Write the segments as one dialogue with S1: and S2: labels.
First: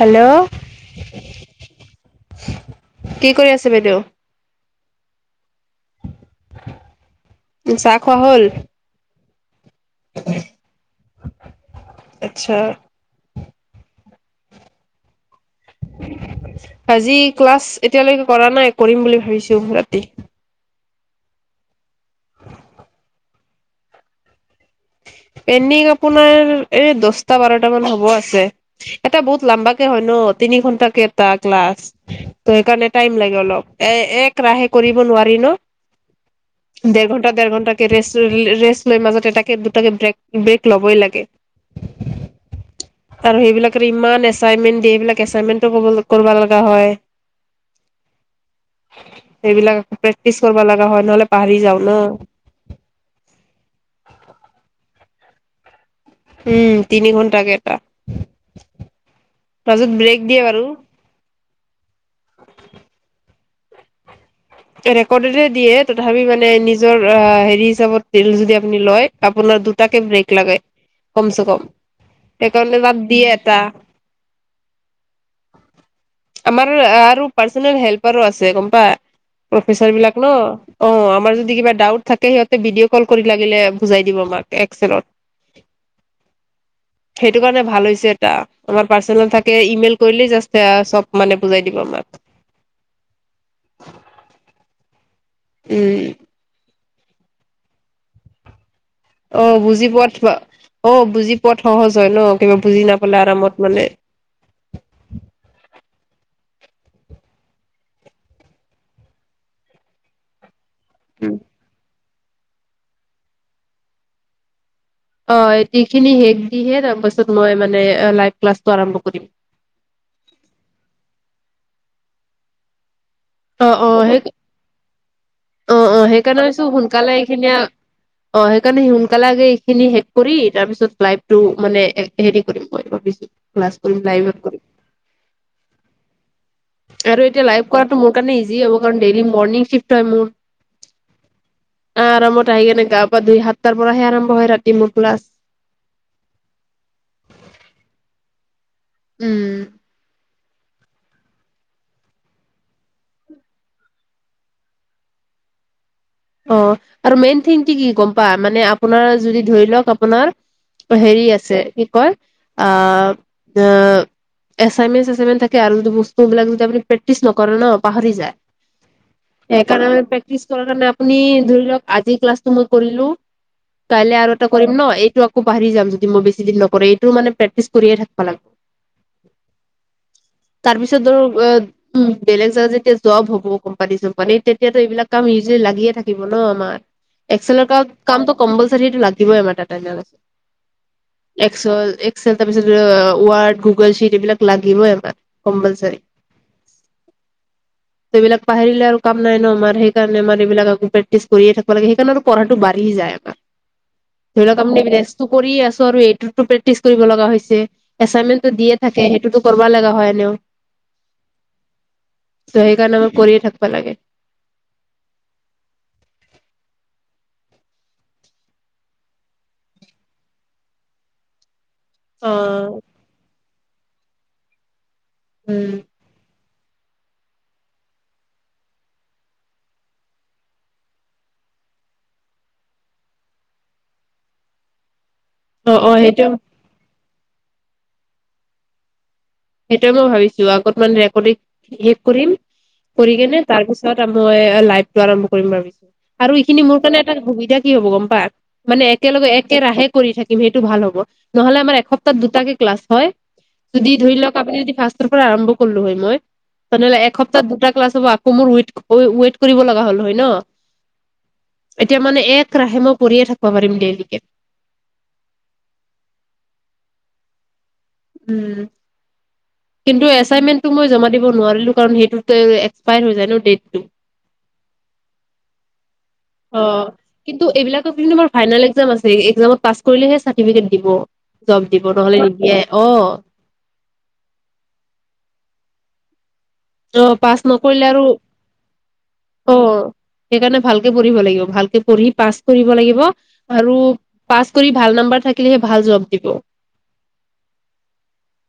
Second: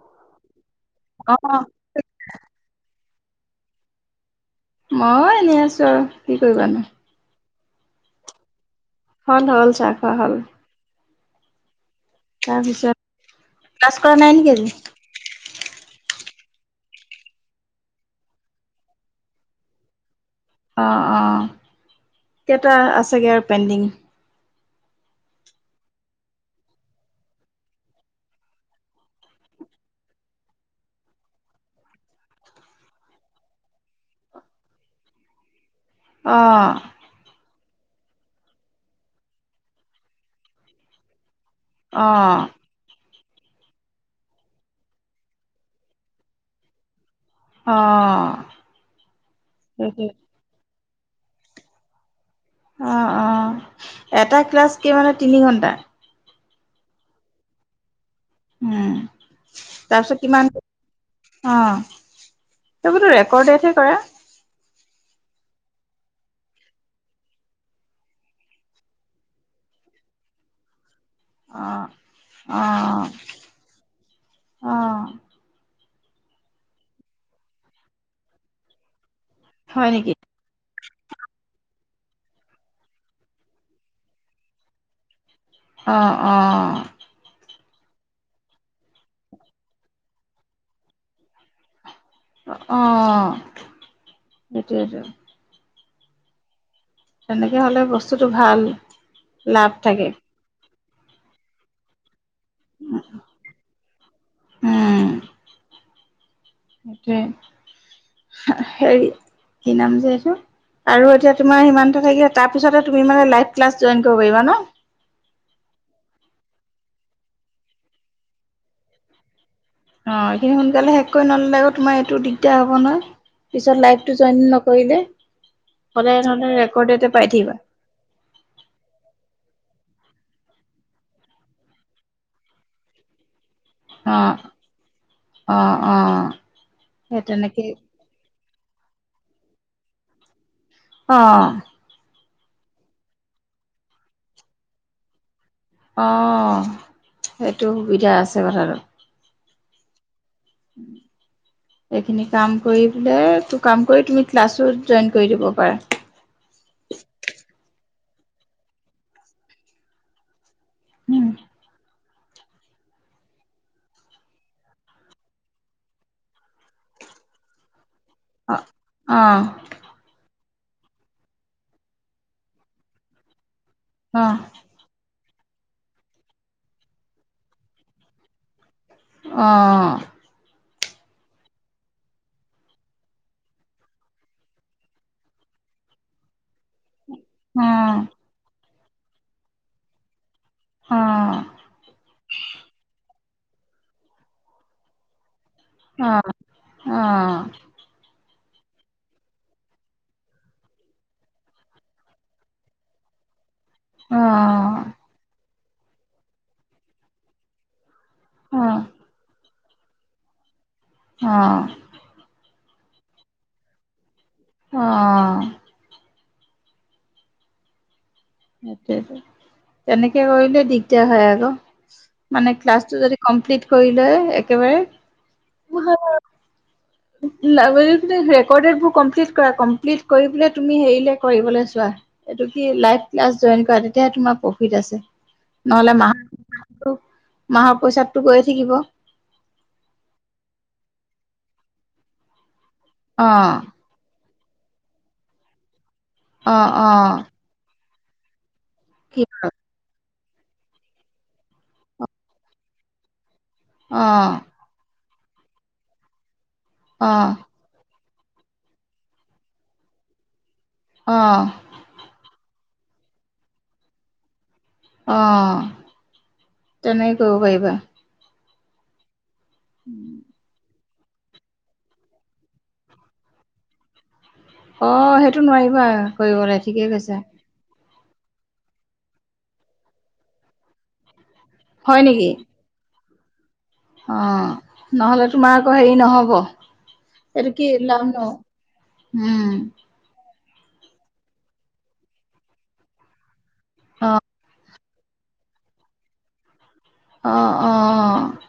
S1: Hello
S2: অ
S1: কি কৰি আছে বাইদেউ
S2: মই এনেই আছো কি কৰিবাানো?
S1: চাহ খোৱা হ'ল?
S2: হয় ন চফাহাল
S1: আচ্ছা।
S2: তাৰপিছত নাই নেকিজ
S1: আজি ক্লাছ এতিয়ালৈকে কৰা নাই কৰিম বুলি ভাবিছো ৰাতি
S2: অ অ কেইটা আছেগৈ আৰু পেণ্ডিং
S1: পেই আপোনাৰ এই দছটা বাৰট মান হ'ব আছে এটা বহুত লম্বাকে হয় ন তিনি ঘন্টে এটা ক্লাছ ত সেইকাৰণেট ল অলপ এক ৰাহে কৰিব নোৱাৰি ন
S2: অ
S1: দেৰ ঘণ্টা দেৰ ঘণ্টা ৰেষ্ট ৰেষ্ট লৈ মাজত এটা দুটাকে ব্ৰেক ব্ৰেক ল'বই লাগে ।
S2: অ
S1: আৰু সেইবিলাকে ইমান এচাইনমেন্ট দিয়ে সেইবিলাক এচাইনমেন্টো কৰিব লগা হয়
S2: অ
S1: সেইবিলাকৌ
S2: সেইটোৱে
S1: প্ৰেক্টিচ কৰিব লগা হয় নহ'লে পাহৰি যাওঁ ন
S2: অ অ এটা ক্লাছ কি মানে তিনি ঘন্টা
S1: উম তিনি ঘণ্টাাকেই এটা
S2: উম
S1: তছত
S2: তাৰপিছত
S1: ব্ৰেক দিয়ে
S2: কিমান
S1: বাৰু
S2: অ সেইবোৰতো ৰেকৰ্ডেটহে কৰে ।
S1: [unintelligible] কমছে কম সেইকাৰণে
S2: অ অ
S1: তাত দিয়ে এটা [inaudible]
S2: অ
S1: আমাৰ আৰু পাৰ্চ হেল্পাৰো আছে গম পা ।
S2: হয়
S1: প্ৰফেচাৰ
S2: নেকি
S1: বিলাক ন অ আমাৰ যদি কিবা ডাউত থাকে সিহঁতে ভিডিঅ' কল কৰি লাগিলে বুজাই দিব আমাক এক্সেলত
S2: অঁ অঁ
S1: সেইটো কাৰণে ভাল হৈছে এটা আমাৰ পাৰ্চনেল থাকে ইমেইল কৰিলেই জাষ্ট চব মানে বুজাই দিব আমাক।
S2: অ সেইটোয়েটো
S1: উম
S2: তেনেকে হলে বস্তুটো ভাল
S1: অ
S2: লাভ
S1: বুজি পোৱো
S2: থাকে
S1: থোৱা অ বুজি পোৱাত সহজ হয় ন বুজি নাপালে আৰামত মানে
S2: উম সেইটোৱে হেৰি কি নাম যে এইটো আৰু
S1: উম
S2: এতিয়া তোমাৰ সিমান টো থাকি আ তাৰ পিছতে তুমি মানে লাইভ ক্লাছ জইন কৰিব পাৰিবা ন
S1: অটিখিনি শেষ দিহে তাৰপাছত মই মানে লাইভ ক্লাছটো আৰম্ভ কৰিম
S2: অ এইখিনি সোনকালে শেষ কৰি নললে কত তোমাৰ এইটো দিগদাৰ হ'ব নয়
S1: অ
S2: পিছত
S1: অ
S2: লাইভটো
S1: সেই
S2: জইন নকৰিলে
S1: অ অ
S2: সদায় নহ'লে
S1: সেইকাৰণে চো
S2: ৰেকৰ্ডতে
S1: সোনকালে
S2: পাই থাকিবা।
S1: এইখিনিয়ে অ সেইকাৰণে সোনকালে আগে খিনি শেষ কৰি তাৰ পিছত লাইভটো মানে হেৰি কৰিম মই
S2: অ
S1: ভাবিছো
S2: অ অ সেই
S1: আৰু এতিয়া লাইভ
S2: তেনেকেই
S1: কৰাটো মোৰ কাৰণে ইজ- যি হ'ব কাৰণ ডেইল মনিং শ্বিফ্ট হয় মোৰ
S2: অ
S1: আহ আহি কেনে গা পৰা দুই সাতটাৰ পৰাহে আৰম্ভ হয় ৰাতি মোৰ ক্লাছ
S2: অ সেইটো সুবিধা আছে কথাটোত
S1: উম
S2: এইখিনি কাম কৰি পেলে ত কাম কৰি তুমি ক্লাছো জইন কৰি দিব পাৰা
S1: অ আৰু মেইন থিংটো কি কি গম পা মানে আপোনাৰ যদি ধৰি লওক আপোনাৰ হেৰি
S2: উম
S1: আছে কি কয় আ অ এচাইমেট চচাইমেট থাকে আৰু যদি বস্তু বিলাক যদি আপুনি প্ৰেক্টিচ নকৰে ন পাহৰি যায়
S2: অ অ
S1: সেই কাৰনে পেক্টিচ- [unintelligible] আপুনি ধৰি লওক আজিৰ ক্লাছটো মই কৰিলো কাইলে
S2: অ
S1: আৰু এটা কৰিম নে এইটো আক- আকৌ পাহি যাম যদি মই বেছি দিন নকৰে এইটো মানে প্ৰেক্টিচ কৰিয়ে থাকব লাগব।
S2: অহ
S1: তাৰ পিছত ধৰক এ বেলেগ জাগা যেতিয়া ভব হ'ব কোম্পানী চোম্পানী তেতিয়াাতো এইবিলাক কাম ইউজিলি লাগিয়ে থাক থাকিব ন আমাৰ।
S2: অ
S1: এক্সেলটত কাম কম্পলচ- সেইটো লাগিবই আমাৰ তাত তাৰ নিচিনা ওলাইছে
S2: অ অ
S1: এক্সল এক্সেল তাৰ পিছতে অঅ ৱাৰ্ড, গুগল শ্বিট এইবিলাক লাগিবই আমাৰ কম্পলচাৰি
S2: সেইটোৱেটো
S1: এইবিলাক পাহৰিলে আৰু কাম নাই ন আমাৰ সেইকাৰণে আমাৰ এইবিলাক আকৌ প্ৰেক্টি কৰিে থাকব লাগে সেইকাৰণে পঢ়াটো যায় আমাৰ। ধৰি লওক আপুনি ৰেস্তো কৰিয়ে আছো। এইটোতো প্ৰেক্টিচ কৰিব লগা হৈছে। এচাইনমেটটো দিয় থাকে সেইটোতো কৰিব লগা হয় এনেও
S2: আহ
S1: ত সেইকাৰণে আমাৰ কৰিয়ে থাকিবা লাগে
S2: অ সেইটোৱে ত তেনেকে কৰিলে দিগদাৰ হয়
S1: অ
S2: আক মে ক্লাছটো যদি কমপ্লিট কৰিলয় একেবাৰে
S1: উম
S2: লাগিলে তুমি ৰেকৰ্ডেত বোৰ কম্পিলিত কৰা, কম্পিলিত কৰি পিনে তুমি সেইলে কৰিবলৈ চোৱা, এইটো কি লাইভ ক্লাছ জয়ন কৰা তেতিয়া হে তোমাৰ প্ৰফিড আছে ।
S1: অ অ
S2: নহলে
S1: সেইটো
S2: মাহটো মাহৰ পইচাতটো গৈয়ে থাকিব।
S1: সেইটোৱে মই ভাবিছো আগত মান ৰেকৰ্ডিং শেষ কৰিম। কৰি
S2: অ
S1: কেনে তাৰ পিছত আমা মই লাইভ টো আৰম্ভ কৰিম ভাবিছোঁ। আৰু
S2: অ
S1: এইখিনি মোৰ
S2: অ
S1: কাৰণে এটা সুবিধা কি হ'ব গম। পাত মানে
S2: কি
S1: একেলগে একেৰাহে কৰি থাকে। সেইটো ভাল হ'ব নহ'লে আমাৰ এসপ্তাহত দুটাকে ক্লাছ হয়। যদি
S2: অ
S1: ধৰি লক? শাস্ত্ৰৰ পৰা আৰম্ভ কৰলো হয় মই। তেনেহলে
S2: অ
S1: একসপ্তাহ দুটা ক্লছ হব। মোৰ ৱেইট, ৱেইট কৰিব লগা হ'ল হয় ন?
S2: অ
S1: এতিয়া মানে এক একেৰাহে মই কৰিয়ে থাকিব পাৰিম দেল্লিকে
S2: অ তেনে কৰিব পাৰিবা।
S1: উম কিন্তু এচাইটমেন্ত টো মই জমা। দিব নোৱাৰিলোঁ কাৰণ সেইটোত এস্পেয়াৰ হৈ যায় ন দেতটো।
S2: অ সেইটো নোৱাৰিবা। কৰিবলৈ
S1: অ
S2: ঠিকে কৈছা
S1: কিন্তু এইবিলাক কিন্তু আমাৰ ফাইনেল একজাম আছে। একজামত পাছ কৰিলেহে চাৰ্টিফিকেট দিব। জব দিব
S2: হয়
S1: নহ'লে
S2: নেকি?
S1: নিদিয়ে অ।
S2: অ নহ'লে তোমাৰ আকৌ হেৰি নহ'ব।
S1: অহ পাছ
S2: এইটো কি
S1: নকৰিলে
S2: লাভ
S1: আৰু
S2: নহ'ব উম।
S1: অহ সেইকাৰণে ভালকে পঢ়িব লাগিব ভালকে পঢ়ি পাছ কৰিব লাগিব। আৰু
S2: অ'
S1: পাছ কৰিব ভাল নম্বৰ থাকিলেহে ভাল জব দিব।
S2: অ', অ',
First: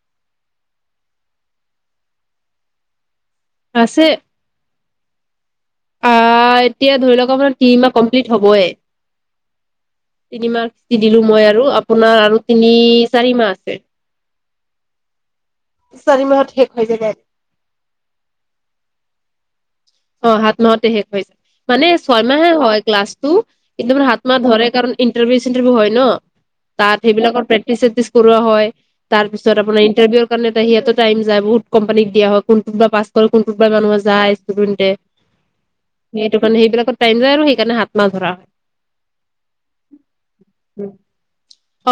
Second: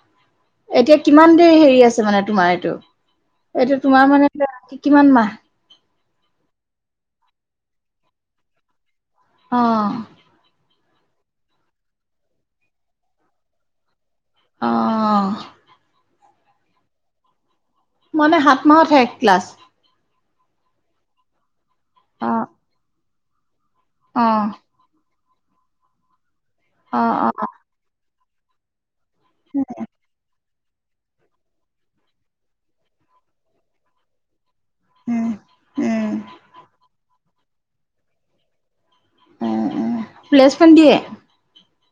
S2: এতিয়া কিমান দেৰি হেৰি আছে মানে তোমাৰ এইটো এইটো
S1: আছে
S2: তোমাৰ মানে এতিয়া কিমান মাহ।
S1: আহ এতিয়া ধৰি লওক আপোনাৰ তিনি মাহ কমপ্লিট হ'বই।
S2: আহ।
S1: দিলো মই আৰু আপোনাৰ আৰু তিনি চাৰি মাহ আছে।
S2: অহ।
S1: চাৰি মাহত শেষ হৈ যাব।
S2: মানে সাত মাহত শেষ ক্লাছ।
S1: অ হাত মাহতে শেষ হৈ যায়। মানে ছয়
S2: অ'
S1: মাহে হয় ক্লাছ। টো। কিন্তু মানে সাত মাহ
S2: অ'
S1: ধৰে কাৰণ ইন [unintelligible] তাত
S2: অ'
S1: সেইবিলাকৰ
S2: অ'
S1: প্ৰেক্টিচ সেক্টিচ। কৰোৱা হয়। তাৰ পিছত আপোনাৰ ইটাৰভিউৰ কাৰণে তে সিহঁতৰ টাইম যায় বহুত কোম্পানীক দিয়া হয় কোনটোত বা পাছ ক'ৰ কোনটোত বা মানুহ যায়। হে
S2: উম উম।
S1: সেইটো কাৰণে সেইবিলাকত টাইম যায়। আৰু সেইকাৰণে হাত মাহ ধৰা হ‌য়।
S2: এহ', এহ', প্লেচমেণ্ট দিয়ে।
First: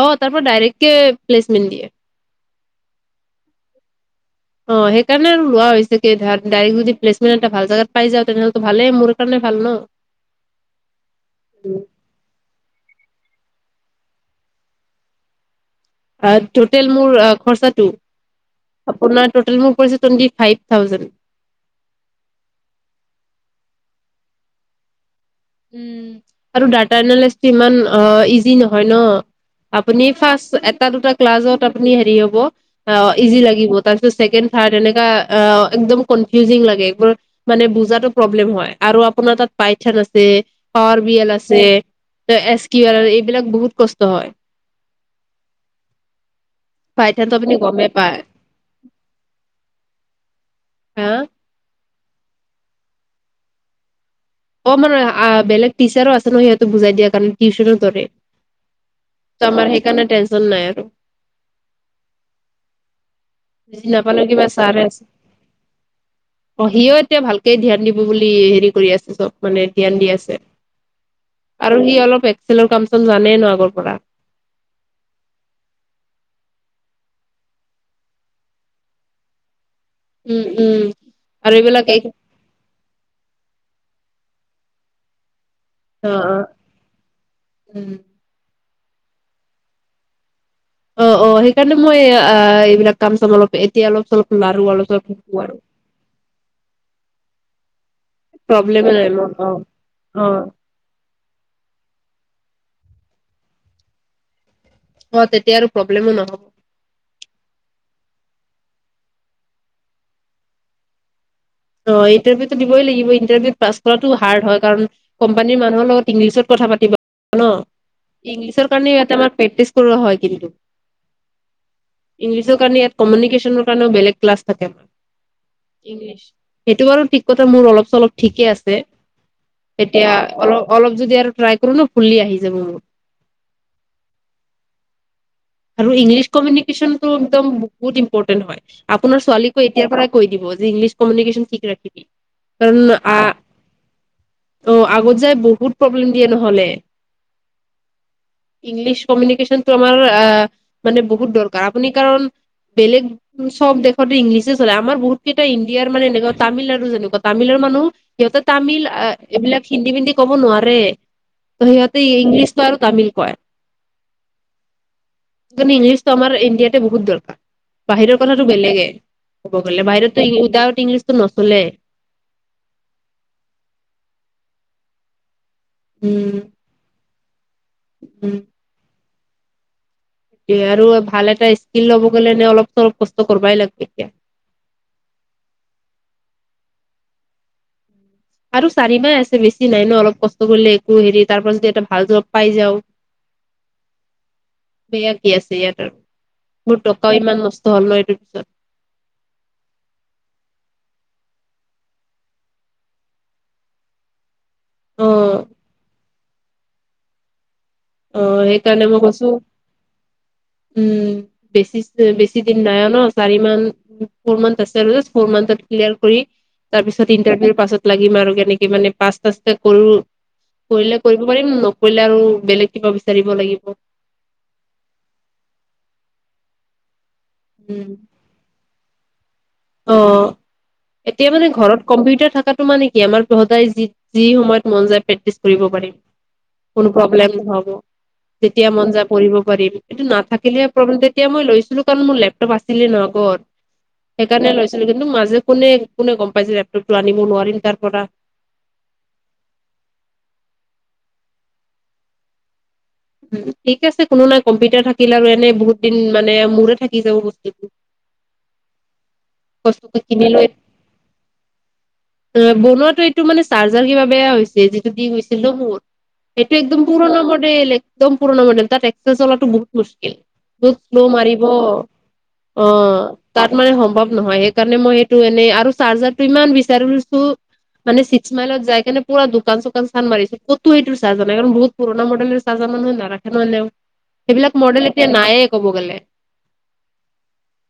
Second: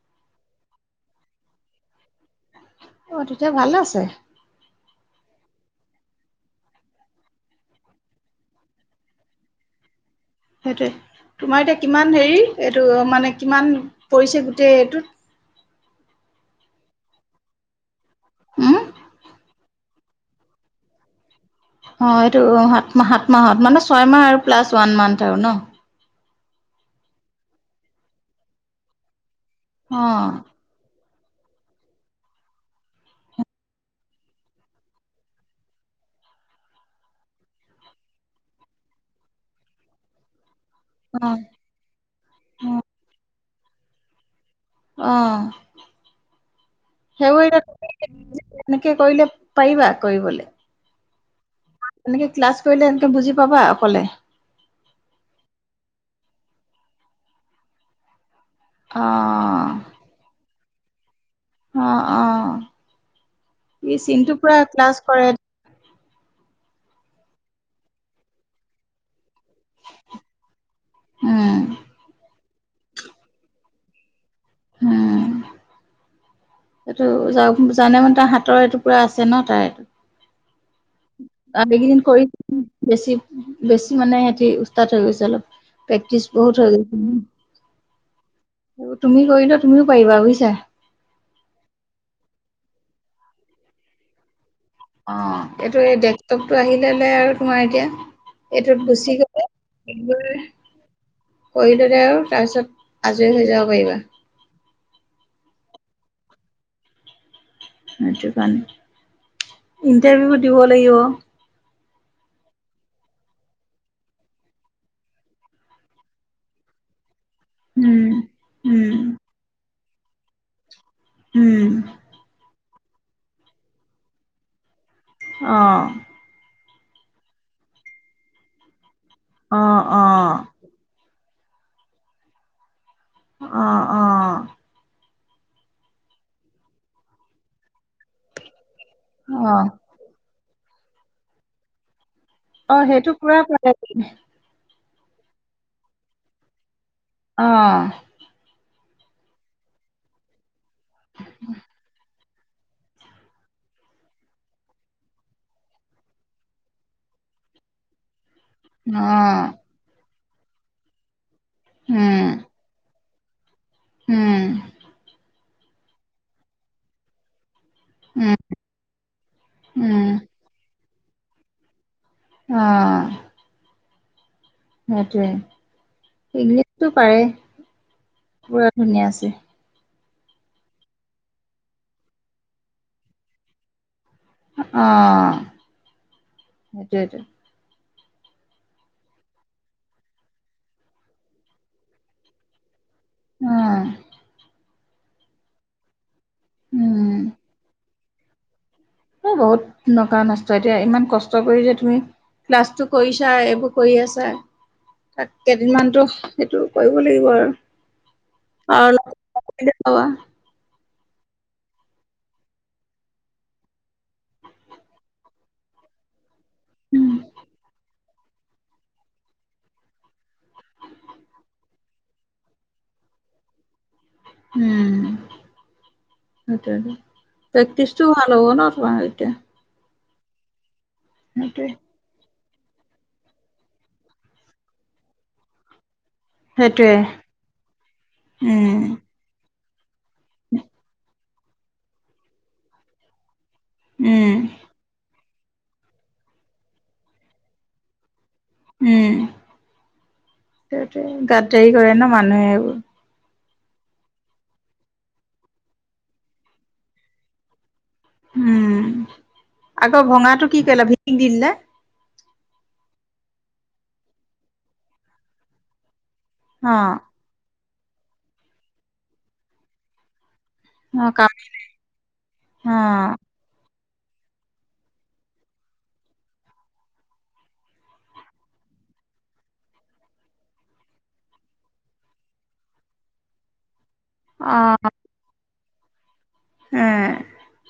S1: অ', তাৰ পৰা ডাইৰেক্টকে প্লেচমেণ্ট দিয়ে।
S2: অ', তেতিয়া ভালে আছে।
S1: অ সেইকাৰণে আৰু লোৱা হৈছে কে ধাৰ ডাইৰেক্ট যদি প্লেচমেণ্ট এটা ভাল জাগাত পাই যাওঁ তেনেহ'লেটো ভালে মোৰ কাৰণে ভাল ন।
S2: সেইটোৱে, তোমাৰ এতিয়া কিমান হেৰি এইটো মানে কিমান পৰিছে গোটেই এইটোত।
S1: অ তোটেল মোৰ খৰচাটো।
S2: উম
S1: আপোনাৰ টোটেল মো কৈছে তনকি ফাইপ থাওজেন
S2: অ এইটো সাতাহ সাত মাহত মানে ছয় মাহ আৰু প্লাছ ওৱান মান্
S1: উম আৰু ডাটা এনালিচি ইমান ইজি নহয় ন।
S2: অ
S1: আপুনি ফাৰ্ষ্ট এটা দুটা ক্লাছত আপুনি হেৰি হ'ব ইজি লাগিব তাৰপিছত ছেকেড থাৰ্ড এনেকা একদম কনিফিওজিঙ লাগে এইবোৰ মানে বুজাতো প্ৰব্লেম হয় আৰু আপোনাৰ তাত পাইথান আছে। যে আৰ বি এল
S2: অ
S1: আছে এছ কিও আৰ আৰ এই এই বিলাক বহুত কষ্ট হয়।
S2: অ
S1: পাইথনটো
S2: সেইবোৰ
S1: আপুনি গমেই পায়
S2: যেনেকে কৰিলে পাৰিবা কৰিবলে।
S1: হা
S2: এনেকে ক্লাছ কৰিলে এনেকে বুজি পাবা অকলে।
S1: অ মানে বেলেগ টিচাৰো আছে ন সিহঁতো বুজাই দিয়া কাৰণে টিউচনৰ দৰে
S2: অ
S1: ত আমাৰ সেইকাৰনে টেন্চন নাই ।
S2: অ অ
S1: বুজি
S2: এই
S1: নাপালো
S2: চিনটো
S1: কিবা
S2: পুৰা
S1: ছাৰে
S2: ক্লাছ
S1: আছে
S2: কৰে।
S1: অ সিও এতিয়া ভালকে ধ্যান দিব বুলি হেৰি কৰি আছে চব। মানে ধ্যান দি আছে
S2: উম
S1: আৰু সি অলপ এক্সেলৰ কাম চোন জানে ন আগৰ পৰা।
S2: উ এইটো য জানে মানে তাৰ হাতৰ এইটো পুৰা আছে ন তাৰ এইটো
S1: উম উম আৰু এইবিলাক এই
S2: আগকেইদিন কৰি বেছি বেছি মানে বেছি উস্তাত হৈ গৈছে অলপ।
S1: অ
S2: প্ৰেক্টিচ
S1: অ
S2: বহুত হৈ
S1: উম
S2: তুমি কৰি লোৱা তুমিও পাৰিবা বুজিছা।
S1: অ অ সেইকাৰণে মই এইবিলাক কাম চাম অলপ এতিয়া অলপ চলপ অলপ চলপ
S2: অ
S1: শিকো আৰু
S2: এইটো এই ডেস্কটপটো আহিলে ললে আৰু তোমাৰ এতিয়া এইটোত
S1: প্ৰব্লেমে নাই
S2: গুচি
S1: মোৰ
S2: গলে
S1: অ অ
S2: সেইবোৰ কৰি ললে আৰু তাৰপিছত আজৰি হৈ যাব পাৰিবা
S1: অ তেতিয়া আৰু প্ৰব্লেমো নহব
S2: সেইটো কাৰণে ইণ্টাৰভিউ দিব লাগিব।
S1: অ ইণ্টাৰভিউতটো দিবই লাগিব ইণ্টাৰভিউত পাছ কৰাতো হাৰ্ড হয় কাৰণ কোম্পানীৰ মানুহৰ লগত ইংলিছত কথা পাতিব। ন
S2: উম
S1: ইংলিছৰ কাৰণে
S2: উম
S1: ইয়াতে আমাৰ প্ৰেক্টিছ কৰোৱা হয় কিন্তু
S2: উম
S1: ইংলিছৰ কাৰণে এয়াত কমিউিকেশনৰ কাৰণেও বেগ কলাছ থাকে আমাৰ
S2: আহ
S1: ইংলিছ সেইটো বাৰু ঠিক কথা মোৰ অলপ চলপ ঠিকে আছে
S2: অ অ
S1: তেতিয়া অলপ অলপ যদি আৰু। ট্ৰাই কৰো ন ফুলি আহি যাব।
S2: অ অ।
S1: আৰু ইংলিছ কমিনিকেচনটো একদম বহুত ইম্পৰ্টেন হয়। আপোনাৰ
S2: অ
S1: ছোৱালীকো এতিয়াৰ পৰাই কৈ দিব। যে ইংলিছ কমিউনিকেশ্বন ঠিক ৰাখিবি।
S2: অ
S1: কাৰণ
S2: সেইটো
S1: আ
S2: পোৱা মানে দিল।
S1: অ আগত যাই বহুত প্ৰব্লেম দিয়ে নহলে।
S2: অ।
S1: ইংলিছ কমিউনিকেশ্বন তো আমাৰ এহে। মানে বহুত দৰকাৰ আপুনি কাৰণ। বেলেগ চব দেশতে ইংলিছে চলে আমাৰ বহুত কেইটা ইণ্ডিয়াৰ মানে এনেকুৱা তামিলনাড়ু যেনেকুৱা তামিলৰ মানুহ। সিহঁতৰ তামিল
S2: অ
S1: এইবিলাক হিন্দী মিন্দি। ক'ব নোৱাৰে। ত সিহঁতে
S2: উম
S1: ইংলিছটো আৰু তামিল। কয়।
S2: উম।
S1: ইংলিছ তো আাৰ ইণ্ডিয়াতে বহুত দৰকাৰ। বাহিৰৰ
S2: উম,
S1: কথাটো বেলেগে ক'ব গলে
S2: উম,
S1: বাহিৰতো উদাউট ইংলিছ। নচলে।
S2: অহ। সেইটোৱে।
S1: উম
S2: ইংলিছটো পাৰে। পুৰা ধুনীয়া আছে। ছে।
S1: এ আৰু ভাল এটা স্কিল ল'ব গ'লে এ অলপ চলপ কষ্ট কৰিবাই লাগব এতিয়া।
S2: অ সেইটোটো।
S1: আৰু চাৰিমাহ আছে বেছি নাই ন অলপ কষ্ট কৰিলে একো হেৰি তাৰ পৰা যদি এটা ভাল জব পাই যাওঁ।
S2: অহ।
S1: ভেয়া কি আছে ইয়াৰ। মোৰ
S2: উম,
S1: টকাও ইমান নষ্ট হ'ল ন এইটো। আছে।
S2: এ বহুত নকা নষ্ট এতিয়া ইমান কষ্ট কৰি যে তুমি ক্লাছটো কৰিছা এইবোৰ কৰি আছা।
S1: অ
S2: তাত কেইদিনমানতো। সেইটো কৰিব লাগিব আৰু।
S1: অ
S2: আৰু
S1: সেইকাৰণে মই
S2: অলপ
S1: কৈছোঁ।
S2: কৰিলে পাবা,
S1: উম বেছি বেছি দিন নাই ন চাৰি মান ফৰ মানট আছো ফৰ মানট ক্লাৰ কৰি তাৰ পিছত
S2: উম,
S1: ইন্টাৰভিউৰ পাছত লিম আৰু কেনেকে মানে পাচো কৰিলে কৰিব পাৰিম নকৰিলে আৰু বেলেগ। কিবা বিচাৰিব লাগিব।
S2: উম সেইটোৱেটো।
S1: উম
S2: প্ৰেক্টিচটো ভাল হ'ব ন তোমাৰ এতিয়া,
S1: অ এতিয়া মানে
S2: সেইটোৱে,
S1: ঘৰত কম্পিউটাৰ থাকাত মানে কি আমাৰ পঢ়োতাই যি যি সময়ত মন যায় প্ৰেক্টিছ কৰিব পাৰিম।
S2: সেইটোৱে,
S1: কোনো প্ৰব্লেম নহব যেতিয়া
S2: উম,
S1: মন যায় পঢ়িব পাৰিম। এইটো নাথাকিলে প্ৰব্লদেত এতিয়া মই লৈছিলো কাৰণ মোৰ লেপটপ আছিলে ন আগত।
S2: উম,
S1: সেইকাৰণে লৈছিলো কিন্তু মাজে কোনে কোনে গম পাইছে লেপটপটো আনিব নোৱাৰিম তাৰ পৰা
S2: উম তে সেইটোৱে গাতদাৰি কৰে ন মানুহে এইবোৰ।
S1: ঠিক আছে কোনো নাই, কম্পিউটাৰ থাকিলে আৰু এনে বহুত দিন মানে মোৰে থাকি যাব বস্তুটো।
S2: উম।
S1: বস্তুটো
S2: আকৌ ভঙাটো কি কৰিলা ভিটিং দিলা।
S1: অ বনোৱাটো এইটো মানে চাৰ্জাৰ কিব বেয়া হৈছে যিটো দি গৈছিল ন মোৰ। এইটো
S2: অ
S1: একদম পুৰণা মডেল। একদম পুৰণা মডেল তাত এক্সেছ চলাটো বহুত মুস্কিল। বহুত চ'লোহ
S2: অ কাম
S1: মাৰিব অ তাত মানে সম্প। সম্ভৱ নহয় সেই কাৰণে মই সেইটো এনে আৰু চাৰ্জাৰটো ইমান বিচাৰছো মানে ছিশ মাইল যাই কিনে পুৰা দোকান চোকান চান মাৰিছো ক'তো সেইটো চাৰ্জাৰ নাই বহুত পুৰণা মডেলে চাৰ্জ । কিছুমান মানুহে নাৰাখে নহ'লেও। সেইবিলাক
S2: অ
S1: মডেল এতিয়া নায়ে। ক'ব গ'লে।
S2: এ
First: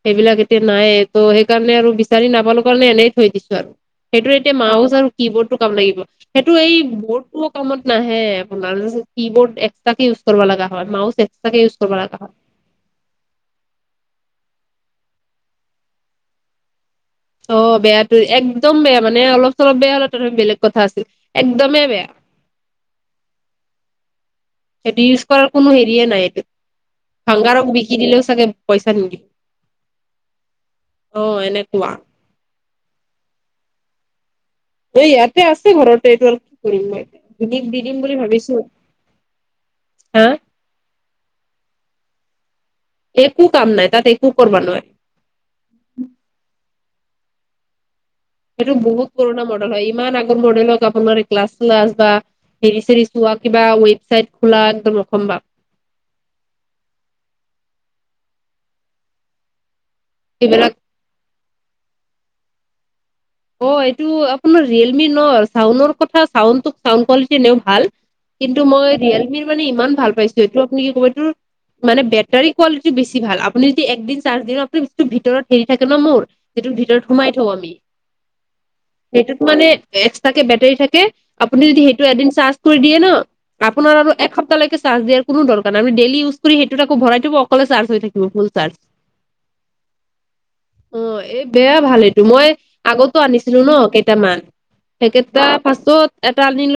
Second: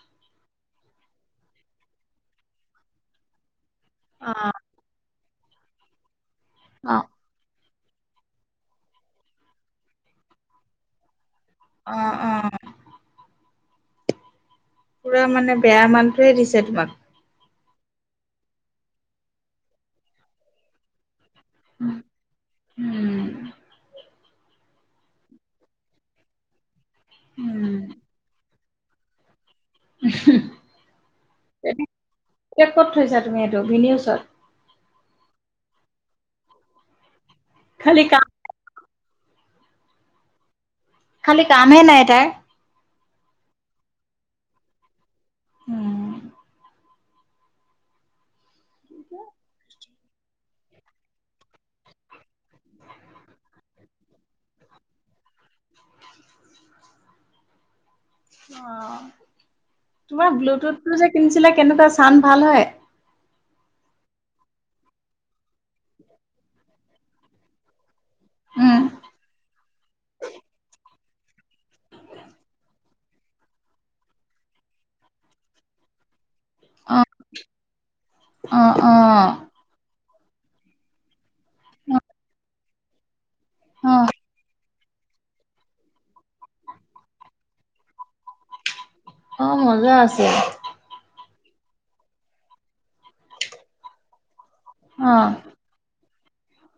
S1: সেইবিলাক এত তে নাইে ত' সেইকাৰণে আৰু বিচাৰি নাপালো কাৰণে এনেই থৈ দিছো আৰু। সেইটো
S2: অ
S1: এতিয়া মাও চাও। কি বৰ্ডটো কাম লাগিব। সেইটো এই
S2: অ
S1: ব'ৰ্ডটো অক কামত নাহে আপোনাৰ কি বৰ্ড এক্স তাকে ইউজ কৰিব লগা হয় মাওচ তাকে ইউজ
S2: অ
S1: কৰিব লগা হয়।
S2: অ পুৰা মানে বেয়া মানুটোয়ে দিছে তোমাক।
S1: অ বেয়াটো একদম বেয়া মানে অলপ চলপ বেয়া হল ত বেলেগ কথা আছিল। একদমেই বেয়া।
S2: উম
S1: সেইটো ইউজ কৰাৰ কোনো হেৰিয়ে নাই এইটো। ভংগাৰগ
S2: উম
S1: বিকি দিলও চাগে, পইচা নিদি আহ এনেকুৱা।
S2: ক'ত ক'ত থৈছা তুমি এইটো ভিনউচত।
S1: এই ইয়াতে আছে ঘৰতে এইটো আৰু কি কৰিম মই। ভিনিক দি দিম
S2: খালি
S1: বুলি
S2: কাম
S1: ভাবিছো। হা।
S2: খালি কাম হে নাই তাই।
S1: একো কাম নাই তাত একো কৰিব নালাগে।
S2: হম
S1: এইটো বহুত পুৰণা মডেল হয়। ইমান আগৰ মডেলত আপোনাৰ কাল্লছ চাল্লচ বা হেৰি চোৱা কিবা ৱেবচাইট খোলা একদম ৰকম বা
S2: অ তোমাৰ
S1: সেইবিলাক
S2: ব্লুটুথ টো যে কিনিছিলা? কেনেকুৱা চাউণ্ড ভাল হয়।
S1: অ এইটো আপোনাৰ ৰিয়েলমি ন চাউণ্ড কথা চাউণ্ড চাউণ্ড কোৱালিটি এনেও ভাল। কিন্তু
S2: উম
S1: মই ৰিয়েলমিৰ মানে ইমান ভাল পাইছো এইটো আপুনি ক'ৰবাত। মানে বেটাৰী কোৱালিটি বেছি ভাল আপুনি যদি একদিন চাৰ্জ দিন আপুনি ভিতৰত হেৰি থাকে ন মোৰ। সেইটো
S2: অ
S1: ভিতৰত সোমাই থওঁ আমি।
S2: অ অ।
S1: এক্সতাকে বেটাৰী থাকে। আপুনি যদি সেইটো এদিন চাৰ্চ । কৰি দিয়ে ন।
S2: অ
S1: আপোনাৰ আৰু এসপ্তাহ লৈকে। চাৰ্জ দিয়া কোনো দৰকাৰ নাই আমি ডেলি ইউজ কৰি সেইটোত আকৌ ভৰাই থব অকলে চাৰ্জ হৈ থাকিব ফুল চাৰ্জ।
S2: অ মজা আছে।
S1: অ এই বেয়া ভাল এইটো মই। আগতো আনিছিলো ন কেইটামান।
S2: অ
S1: সেইকেইটা পাছত। এটা দিন।